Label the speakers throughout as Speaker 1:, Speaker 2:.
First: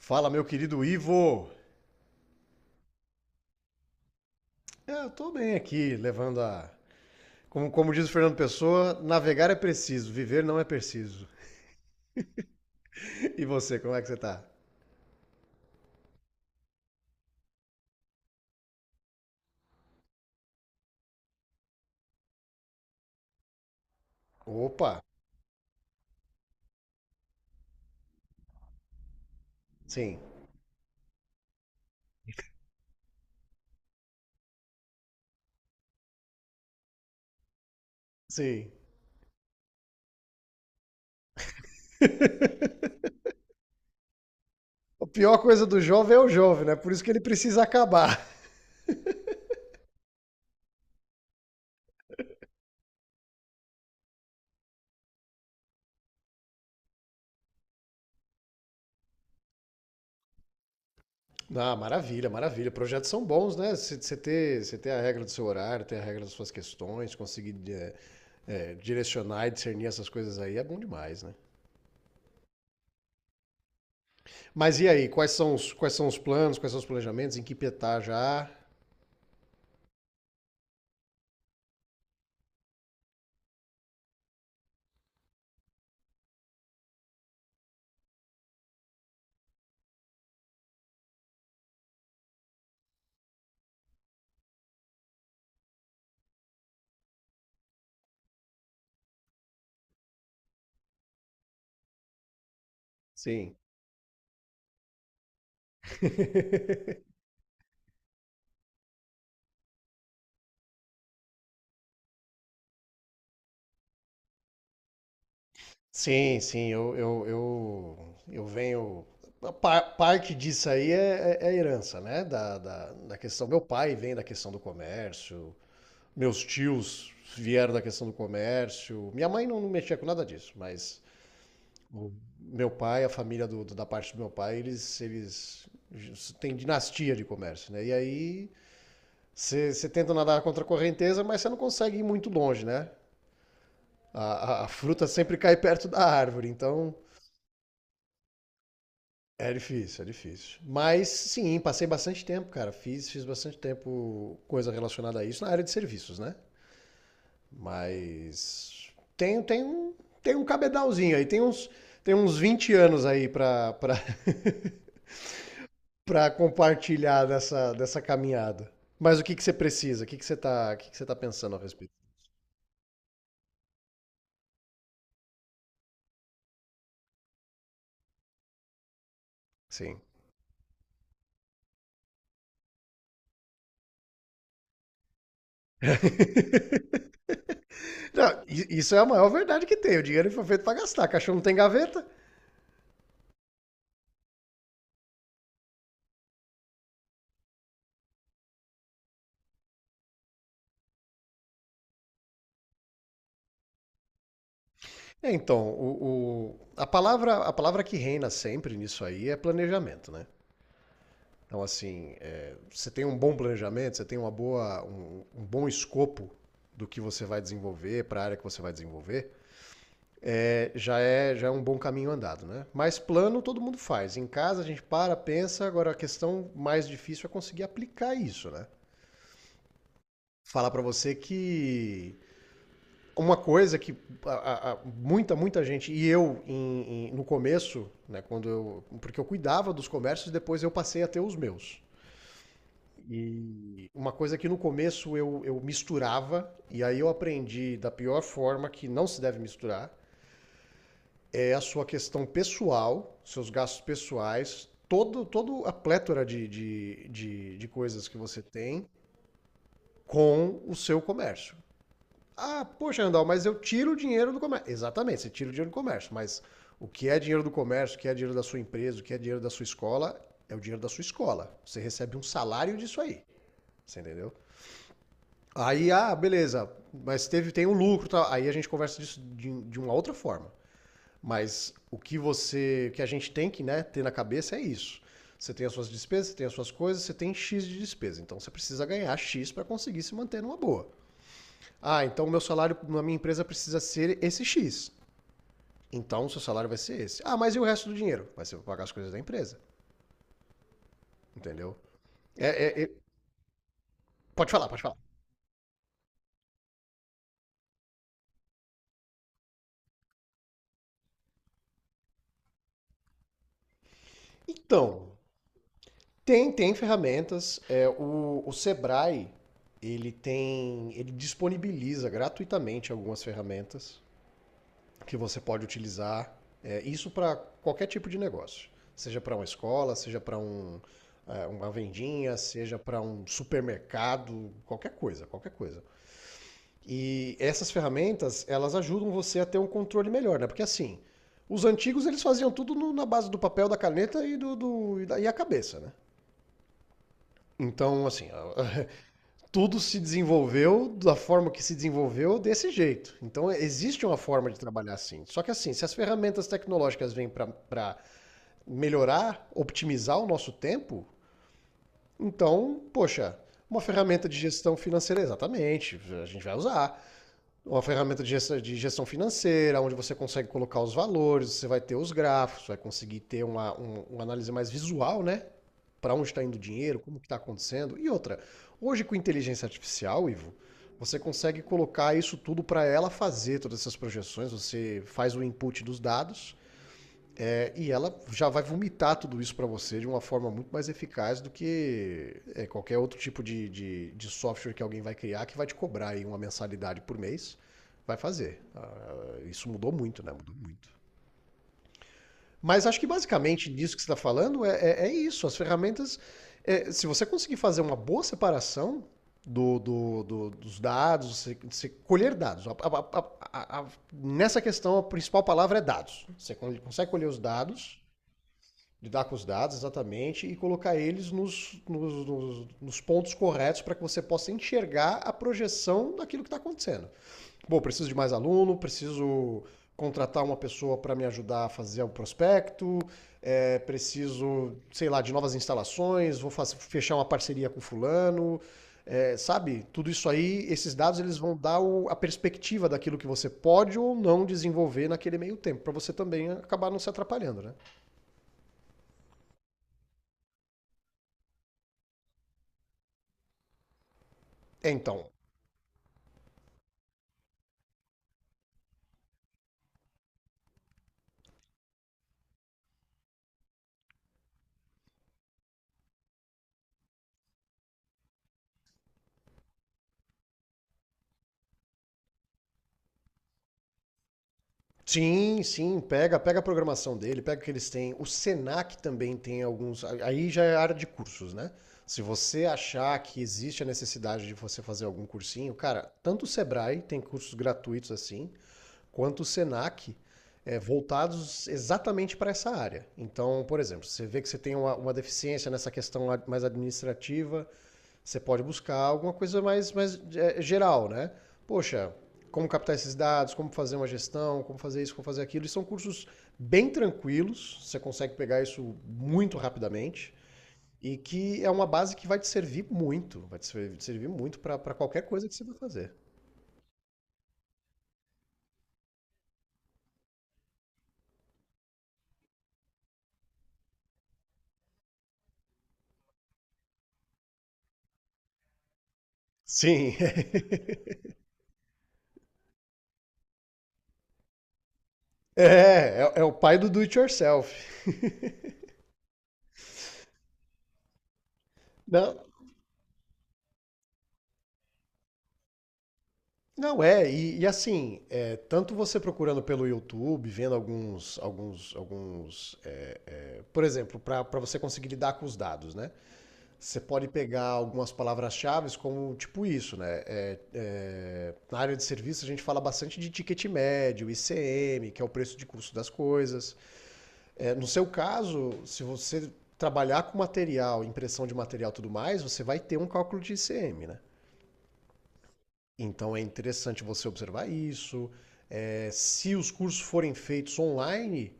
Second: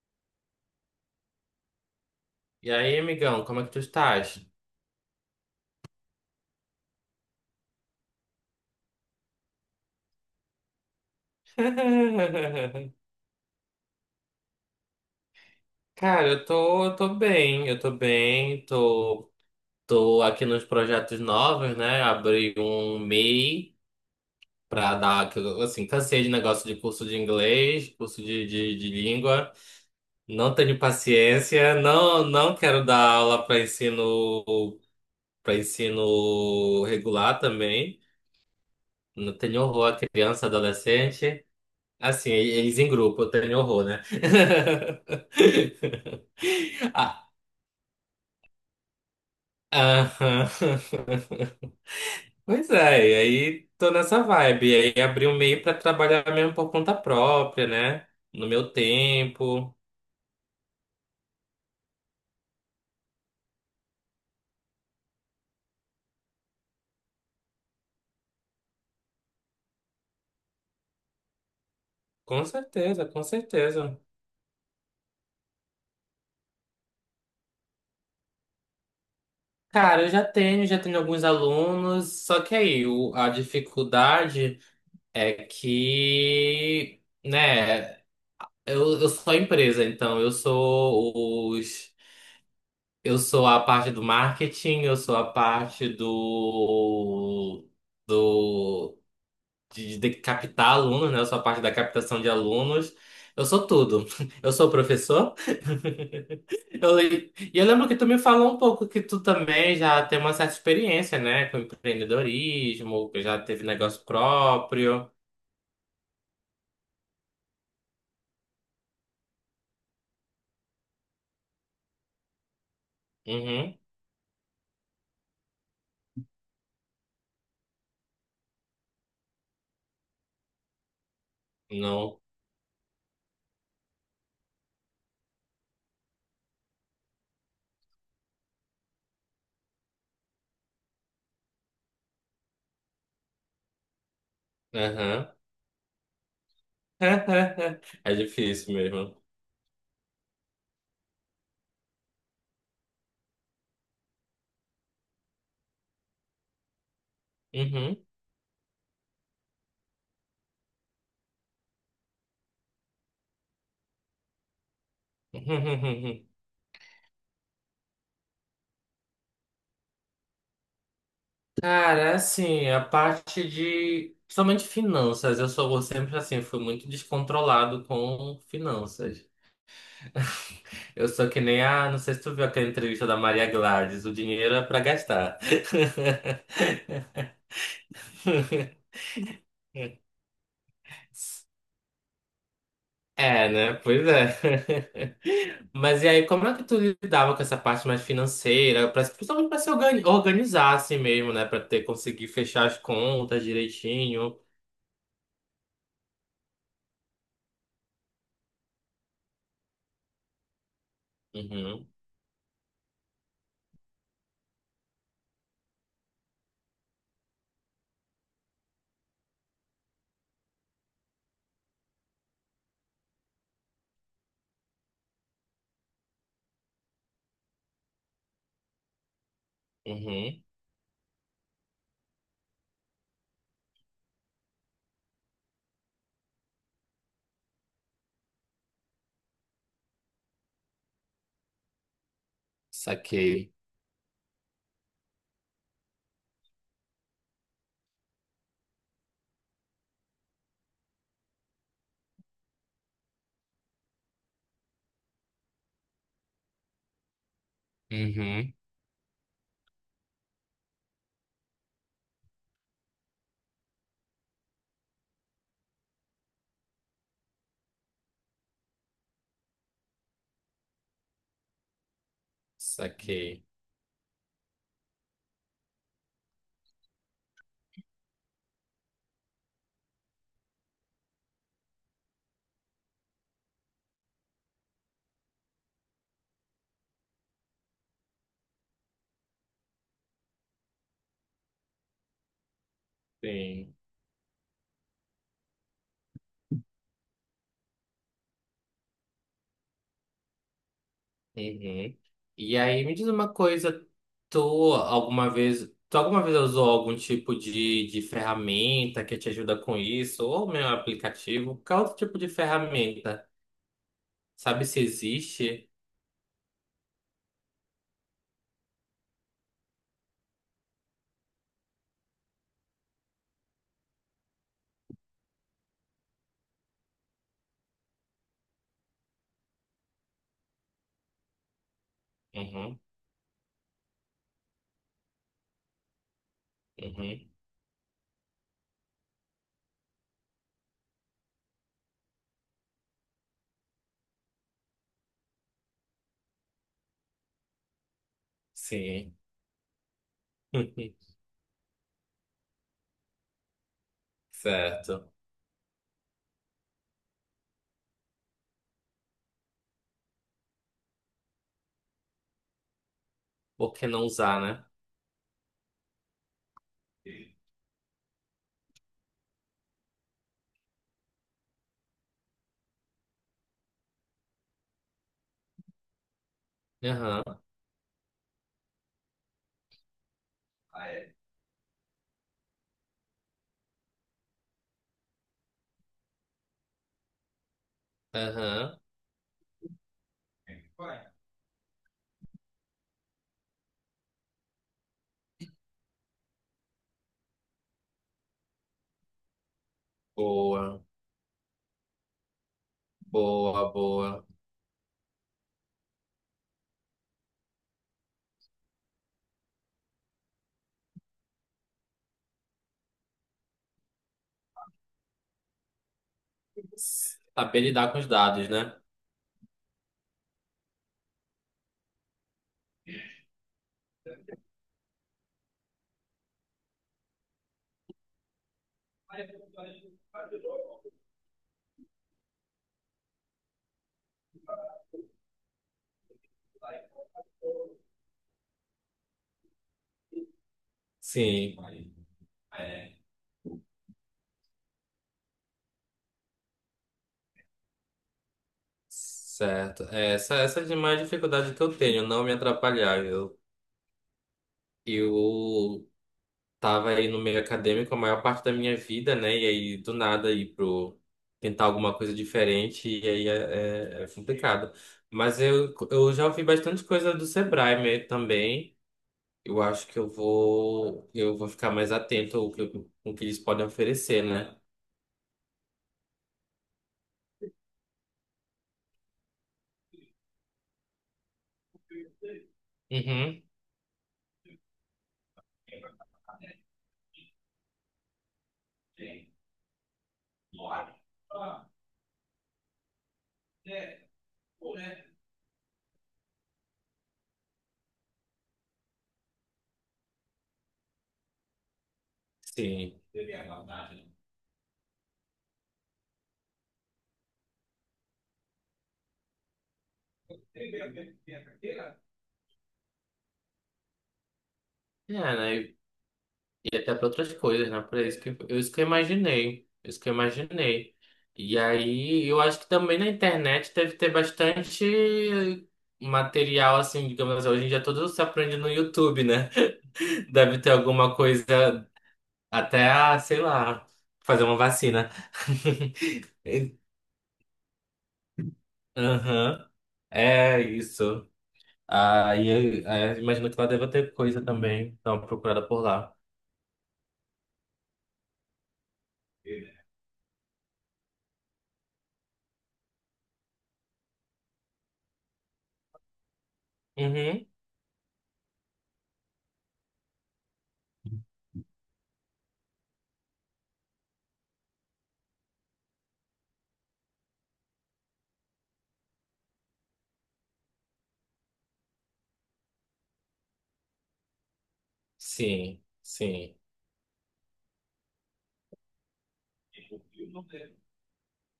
Speaker 1: Fala, meu querido Ivo!
Speaker 2: E aí, amigão, como é que tu estás?
Speaker 1: É, eu tô bem aqui, levando a. Como diz o Fernando Pessoa, navegar é preciso, viver não é preciso. E você, como é que você tá?
Speaker 2: Cara, eu tô bem, tô, tô aqui nos projetos novos, né? Abri um MEI pra
Speaker 1: Opa!
Speaker 2: dar, que eu, assim, cansei de negócio de curso de inglês, curso de língua,
Speaker 1: Sim,
Speaker 2: não tenho paciência, não, não quero dar aula para ensino regular também,
Speaker 1: sim.
Speaker 2: não tenho horror a criança, adolescente. Assim, eles em grupo, eu tenho horror, né?
Speaker 1: A pior coisa do jovem é o jovem, né? Por isso que ele
Speaker 2: Ah,
Speaker 1: precisa acabar.
Speaker 2: aham. Pois é, e aí tô nessa vibe. E aí abri um meio pra trabalhar mesmo por conta própria, né? No meu tempo.
Speaker 1: Ah, maravilha, maravilha. Projetos são bons, né? Você ter, você ter a regra do seu horário, ter a regra das suas questões, conseguir direcionar e discernir essas coisas aí é bom demais, né?
Speaker 2: Com certeza, com certeza.
Speaker 1: Mas e aí, quais são os planos, quais são os planejamentos, em que pé tá já?
Speaker 2: Cara, já tenho alguns alunos, só que aí a dificuldade é que, né, eu sou a empresa, então eu sou os. Eu sou a parte do marketing, eu sou a parte do de captar alunos, né? Eu sou a parte da captação de alunos. Eu
Speaker 1: Sim.
Speaker 2: sou tudo. Eu sou professor. E eu lembro que tu me falou um pouco que tu também já tem uma certa experiência, né? Com empreendedorismo, que já teve negócio próprio.
Speaker 1: Sim, sim, eu venho. Parte disso aí é herança, né? Da questão. Meu
Speaker 2: Uhum.
Speaker 1: pai vem da questão do comércio, meus tios vieram da questão do comércio. Minha mãe não mexia com nada disso, mas o
Speaker 2: Não.
Speaker 1: meu pai, a família da parte do meu pai, eles têm dinastia de comércio, né? E aí você tenta nadar contra a correnteza, mas você não consegue ir muito longe, né? A fruta
Speaker 2: Aham.
Speaker 1: sempre cai perto da árvore, então
Speaker 2: É difícil mesmo.
Speaker 1: é difícil, é difícil. Mas sim, passei bastante tempo, cara. Fiz bastante tempo coisa relacionada a isso na área de serviços, né?
Speaker 2: Uhum.
Speaker 1: Mas tem, tem, um- tem um cabedalzinho aí, tem uns 20 anos aí pra compartilhar dessa, dessa caminhada. Mas o que que você precisa? O que que você tá pensando a respeito?
Speaker 2: Cara, assim, a parte de. Principalmente finanças, eu sou sempre assim, fui muito descontrolado com finanças.
Speaker 1: Sim.
Speaker 2: Eu sou que nem a. Não sei se tu viu aquela entrevista da Maria Gladys, o dinheiro é pra gastar.
Speaker 1: Não, isso é a maior verdade que tem. O dinheiro foi feito para gastar. Cachorro não tem gaveta.
Speaker 2: É, né? Pois é. Mas e aí, como é que tu lidava com essa parte mais financeira, principalmente para se organizar assim mesmo, né? Para ter conseguir fechar as contas direitinho.
Speaker 1: É, então, a palavra que reina sempre nisso aí é planejamento, né? Então,
Speaker 2: Uhum,
Speaker 1: assim, é, você tem um bom planejamento, você tem uma boa, um bom escopo do que você vai desenvolver, para a área que você vai desenvolver, já é um bom caminho andado, né? Mas plano todo mundo faz. Em casa a gente para, pensa. Agora a questão mais difícil é conseguir aplicar isso, né?
Speaker 2: uhum.
Speaker 1: Falar para você que uma coisa que muita, muita gente, e eu no começo, né, quando eu, porque eu cuidava dos comércios, depois eu passei a ter os meus.
Speaker 2: Saquei.
Speaker 1: E uma coisa que no começo eu misturava, e aí eu aprendi da pior forma que não se deve misturar, é a sua questão pessoal, seus gastos pessoais, todo a plétora de coisas que você
Speaker 2: Uhum,
Speaker 1: tem com o seu comércio. Ah, poxa, Andal, mas eu tiro o dinheiro do comércio. Exatamente, você tira o dinheiro do comércio, mas o que é dinheiro do comércio, o que é dinheiro da sua empresa, o que é dinheiro da sua escola, é o dinheiro da sua escola. Você recebe um salário disso aí.
Speaker 2: saquei.
Speaker 1: Você entendeu? Aí, ah, beleza, mas teve, tem um lucro, tá? Aí a gente conversa disso de uma outra forma. Mas o que você, que a gente tem que, né, ter na cabeça é isso. Você tem as suas despesas, você tem as suas coisas, você tem X de despesa. Então você precisa ganhar X para conseguir se manter numa boa. Ah, então o meu salário na minha empresa
Speaker 2: Sim.
Speaker 1: precisa ser esse X. Então o seu salário vai ser esse. Ah, mas e o resto do dinheiro? Vai ser pra pagar as coisas da empresa, entendeu?
Speaker 2: Uhum. E
Speaker 1: É- é-
Speaker 2: aí,
Speaker 1: é-
Speaker 2: me diz uma coisa,
Speaker 1: Pode falar, pode falar.
Speaker 2: tu alguma vez usou algum tipo de ferramenta que te ajuda com isso? Ou meu aplicativo? Qual outro tipo de ferramenta? Sabe se
Speaker 1: Então,
Speaker 2: existe?
Speaker 1: tem, tem ferramentas. É, o Sebrae, ele tem, ele disponibiliza gratuitamente algumas ferramentas que você pode utilizar. É, isso para qualquer tipo de negócio, seja para uma escola, seja para um, é, uma vendinha, seja
Speaker 2: Uhum,
Speaker 1: para um supermercado, qualquer coisa, qualquer coisa.
Speaker 2: uhum,
Speaker 1: E essas ferramentas, elas ajudam você a ter um controle melhor, né? Porque assim, os antigos eles faziam tudo na base do papel, da caneta e a cabeça, né? Então, assim, a-
Speaker 2: sim.
Speaker 1: tudo se desenvolveu da forma que se desenvolveu desse jeito. Então, existe uma forma de trabalhar
Speaker 2: Certo.
Speaker 1: assim. Só que assim, se as ferramentas tecnológicas vêm para melhorar, optimizar o nosso tempo, então, poxa,
Speaker 2: Por
Speaker 1: uma
Speaker 2: que não
Speaker 1: ferramenta de
Speaker 2: usar, né?
Speaker 1: gestão financeira, exatamente, a gente vai usar. Uma ferramenta de gestão financeira, onde você consegue colocar os valores, você vai ter os gráficos, vai conseguir ter uma análise mais visual, né? Para onde está indo o dinheiro, como
Speaker 2: Aham,
Speaker 1: que está acontecendo. E outra, hoje com inteligência artificial, Ivo, você consegue colocar isso tudo para ela fazer todas essas projeções, você faz o input dos dados, e ela já vai
Speaker 2: aham.
Speaker 1: vomitar tudo isso para você de uma forma muito mais eficaz do que é, qualquer outro tipo de software que alguém vai criar que vai te cobrar aí uma mensalidade por mês. Vai fazer. Ah, isso mudou muito, né? Mudou
Speaker 2: Boa,
Speaker 1: muito. Mas acho que
Speaker 2: boa,
Speaker 1: basicamente disso que você está
Speaker 2: boa.
Speaker 1: falando é isso. As ferramentas, é, se você conseguir fazer uma boa separação dos dados, você, você colher dados. A- a- nessa questão, a principal palavra é dados. Você consegue colher os
Speaker 2: Saber lidar com
Speaker 1: dados,
Speaker 2: os dados, né?
Speaker 1: lidar com os dados, exatamente, e colocar eles nos pontos corretos para que você possa enxergar a projeção daquilo que está acontecendo. Bom, preciso de mais aluno, preciso contratar uma pessoa para me ajudar a fazer o prospecto, é, preciso, sei lá, de novas instalações, vou fazer, fechar uma parceria com fulano, é, sabe? Tudo isso aí, esses dados eles vão
Speaker 2: Sim.
Speaker 1: dar o, a perspectiva daquilo que você pode ou não desenvolver naquele meio tempo, para você também acabar não se atrapalhando, né?
Speaker 2: Certo. É, essa é de mais dificuldade que eu tenho, não me atrapalhar.
Speaker 1: É, então,
Speaker 2: Eu tava aí no meio acadêmico a maior parte da minha vida, né? E aí, do nada, ir pro tentar alguma coisa diferente, e aí é, é complicado. Mas eu já ouvi bastante coisa do Sebrae mesmo também. Eu acho que eu vou ficar mais atento ao que, com o que eles podem oferecer, né?
Speaker 1: sim, sim, pega, pega a programação dele, pega o que eles têm. O Senac também tem alguns. Aí já é área de cursos, né? Se você achar que
Speaker 2: Uhum.
Speaker 1: existe a necessidade de você fazer algum cursinho, cara, tanto o Sebrae tem cursos gratuitos assim, quanto o Senac, é, voltados exatamente para essa área. Então, por exemplo, você vê que você tem uma deficiência nessa questão mais administrativa, você pode buscar alguma coisa mais, mais é, geral, né? Poxa, como
Speaker 2: Sim.
Speaker 1: captar esses dados, como fazer uma gestão, como fazer isso, como fazer aquilo. E são cursos bem tranquilos, você consegue pegar isso muito rapidamente. E que é uma base que vai te servir muito, vai te servir muito para
Speaker 2: É,
Speaker 1: qualquer coisa que você
Speaker 2: né?
Speaker 1: vai fazer.
Speaker 2: E até para outras coisas, né? Para isso que eu imaginei. Isso que eu imaginei. E aí, eu acho que também na internet deve ter bastante material, assim, digamos assim, hoje em dia tudo se aprende no YouTube, né?
Speaker 1: Sim,
Speaker 2: Deve ter alguma coisa, até, ah, sei lá, fazer uma vacina.
Speaker 1: é o pai do do it yourself.
Speaker 2: Aham, é isso.
Speaker 1: Não,
Speaker 2: Aí, aí imagino que lá deve ter coisa também. Então, procurada por lá.
Speaker 1: não é, e assim, é, tanto você procurando pelo YouTube, vendo alguns. Por exemplo, para você conseguir lidar com os dados, né? Você pode
Speaker 2: Uhum.
Speaker 1: pegar algumas palavras-chave como tipo isso, né? Na área de serviço a gente fala bastante de ticket médio, ICM, que é o preço de custo das coisas. É, no seu caso, se você trabalhar com material, impressão de material e tudo mais, você vai ter um cálculo de ICM, né?
Speaker 2: Sim,
Speaker 1: Então é
Speaker 2: sim,
Speaker 1: interessante você observar isso. É, se os cursos forem feitos online,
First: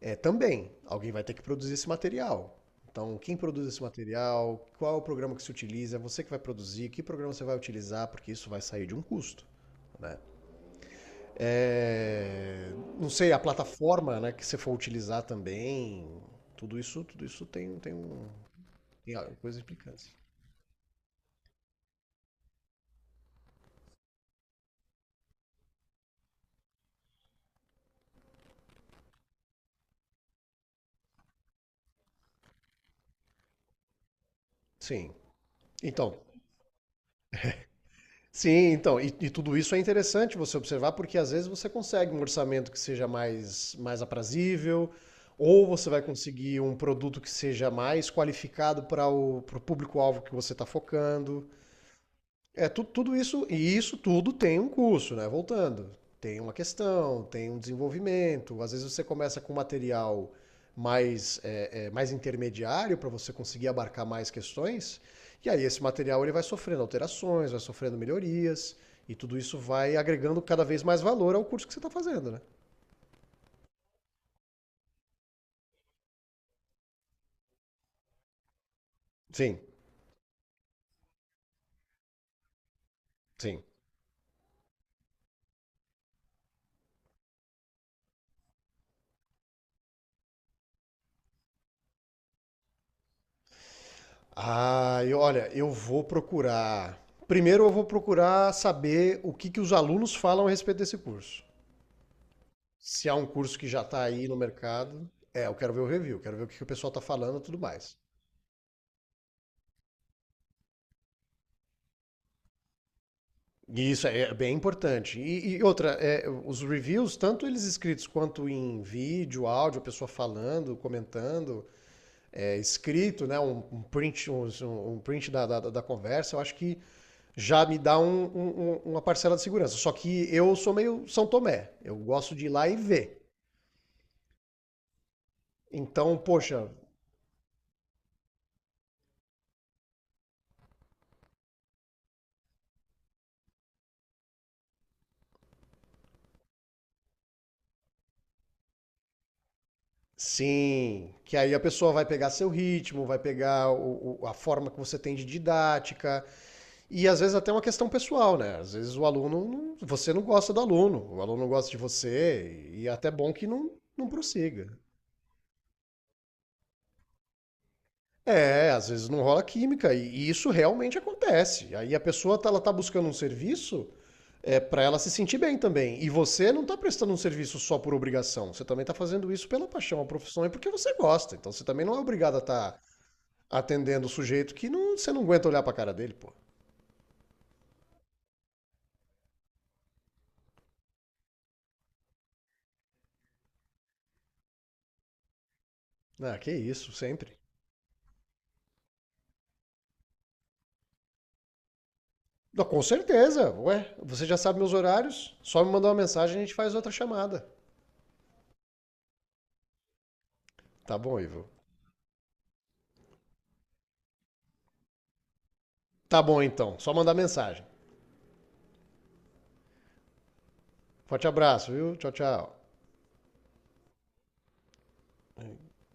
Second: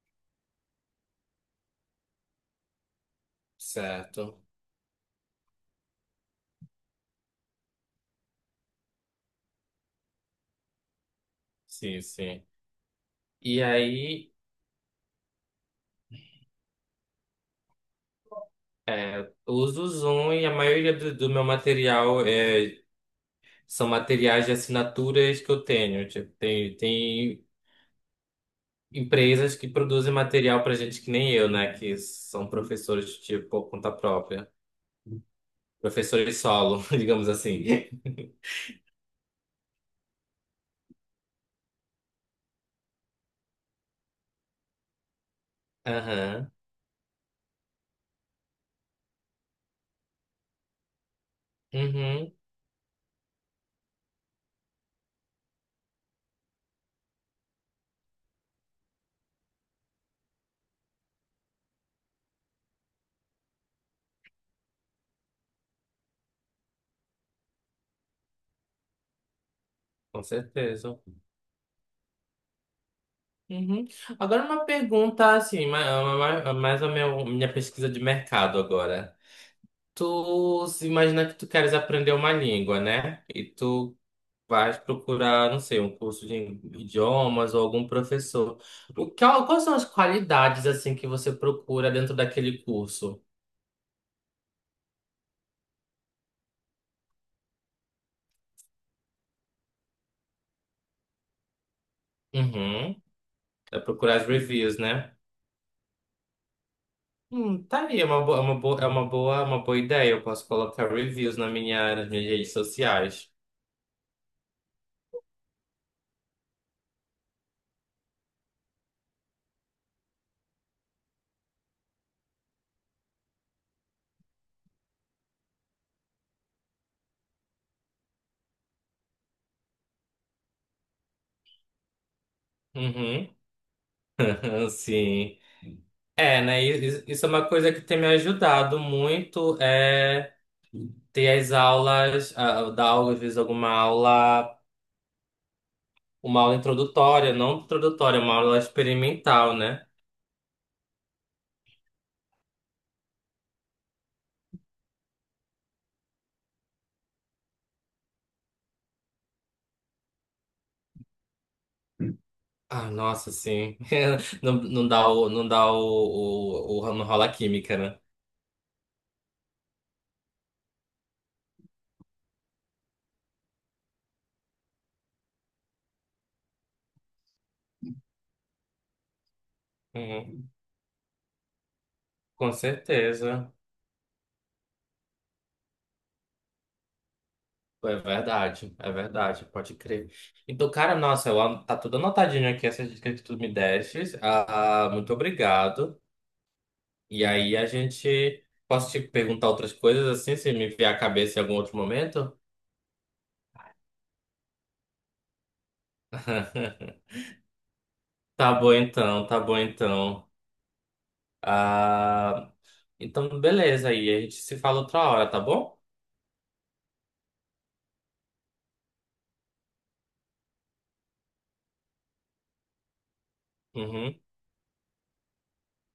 Speaker 1: é, também, alguém vai ter que produzir esse material. Então, quem produz esse
Speaker 2: certo.
Speaker 1: material, qual é o programa que se utiliza, é você que vai produzir, que programa você vai utilizar, porque isso vai sair de um custo, né?
Speaker 2: Sim, sim.
Speaker 1: É, não sei, a
Speaker 2: E
Speaker 1: plataforma,
Speaker 2: aí,
Speaker 1: né, que você for utilizar também, tudo isso tem, tem um, tem a- coisa
Speaker 2: uso o
Speaker 1: implicância.
Speaker 2: Zoom e a maioria do, do meu material é, são materiais de assinaturas que eu tenho. Tipo, tem empresas que produzem material pra gente que nem eu, né? Que são professores, tipo, por conta própria.
Speaker 1: Sim. Então,
Speaker 2: Professores solo, digamos assim.
Speaker 1: sim, então, e tudo isso é interessante você observar, porque às vezes você consegue um orçamento que seja mais, mais aprazível, ou você vai
Speaker 2: Aham.
Speaker 1: conseguir um produto que seja mais qualificado para o pro público-alvo que você está focando.
Speaker 2: Uhum.
Speaker 1: É, tudo isso, e isso tudo tem um curso, né? Voltando. Tem uma questão, tem um desenvolvimento. Às vezes você começa com material mais, é, é, mais intermediário para você conseguir abarcar mais questões, e aí esse material ele vai sofrendo alterações, vai sofrendo melhorias, e tudo isso vai
Speaker 2: Com
Speaker 1: agregando cada vez
Speaker 2: certeza.
Speaker 1: mais valor ao curso que você está fazendo, né?
Speaker 2: Uhum. Agora uma pergunta, assim, mais a minha pesquisa de mercado agora.
Speaker 1: Sim,
Speaker 2: Tu se imagina que tu queres aprender uma língua, né? E
Speaker 1: sim.
Speaker 2: tu vais procurar, não sei, um curso de idiomas ou algum professor. O que, quais são as qualidades assim que você procura dentro daquele curso?
Speaker 1: Ah, e olha, eu vou procurar. Primeiro eu vou procurar saber o que que os alunos falam a respeito desse curso.
Speaker 2: Uhum.
Speaker 1: Se há um curso que
Speaker 2: É
Speaker 1: já está
Speaker 2: procurar as
Speaker 1: aí no
Speaker 2: reviews,
Speaker 1: mercado,
Speaker 2: né?
Speaker 1: é, eu quero ver o review, quero ver o que o pessoal está falando e tudo
Speaker 2: Tá
Speaker 1: mais.
Speaker 2: aí, é uma boa, é uma boa, é uma boa, é uma boa ideia. Eu posso colocar reviews na minha, nas minhas redes sociais.
Speaker 1: E isso é bem importante. E outra, é, os reviews, tanto eles escritos quanto em vídeo, áudio, a pessoa falando, comentando, é, escrito, né, um print, da conversa, eu acho que já me dá uma parcela de segurança. Só que eu sou meio São Tomé, eu gosto de ir lá e ver.
Speaker 2: Uhum. Sim.
Speaker 1: Então,
Speaker 2: É, né?
Speaker 1: poxa,
Speaker 2: Isso é uma coisa que tem me ajudado muito, é ter as aulas, ah, dar aula, às vezes alguma aula, uma aula introdutória, não introdutória, uma aula experimental, né?
Speaker 1: sim, que aí a pessoa vai pegar seu ritmo, vai pegar a forma que você tem de didática, e às vezes até uma questão pessoal, né? Às vezes o aluno, não- você não gosta do aluno, o aluno não gosta de você, e
Speaker 2: Ah,
Speaker 1: é até
Speaker 2: nossa,
Speaker 1: bom que não,
Speaker 2: sim.
Speaker 1: não
Speaker 2: Não,
Speaker 1: prossiga.
Speaker 2: não dá o, não dá o- não rola a química, né?
Speaker 1: É, às vezes não rola química, e isso realmente acontece. Aí a pessoa, tá, ela tá buscando um serviço é, para ela se sentir bem também, e você não tá prestando um serviço só por obrigação, você também tá fazendo isso pela paixão, a profissão, e
Speaker 2: Uhum.
Speaker 1: porque você gosta, então você também não é obrigado a
Speaker 2: Com
Speaker 1: estar
Speaker 2: certeza.
Speaker 1: atendendo o sujeito que não, você não aguenta olhar pra cara dele, pô.
Speaker 2: É verdade, pode crer. Então, cara, nossa, eu, tá tudo anotadinho aqui, essas dicas que tu me destes. Ah, muito obrigado.
Speaker 1: Ah, que isso,
Speaker 2: E
Speaker 1: sempre.
Speaker 2: aí a gente. Posso te perguntar outras coisas assim, se me vier a cabeça em algum outro momento?
Speaker 1: Não, com certeza, ué. Você já sabe meus horários, só me mandar uma mensagem e a gente faz outra chamada.
Speaker 2: Tá bom então, tá bom então.
Speaker 1: Tá bom, Ivo?
Speaker 2: Ah, então, beleza aí, a gente se fala outra hora, tá bom?
Speaker 1: Tá bom então, só mandar mensagem. Forte abraço, viu? Tchau, tchau.
Speaker 2: Uhum.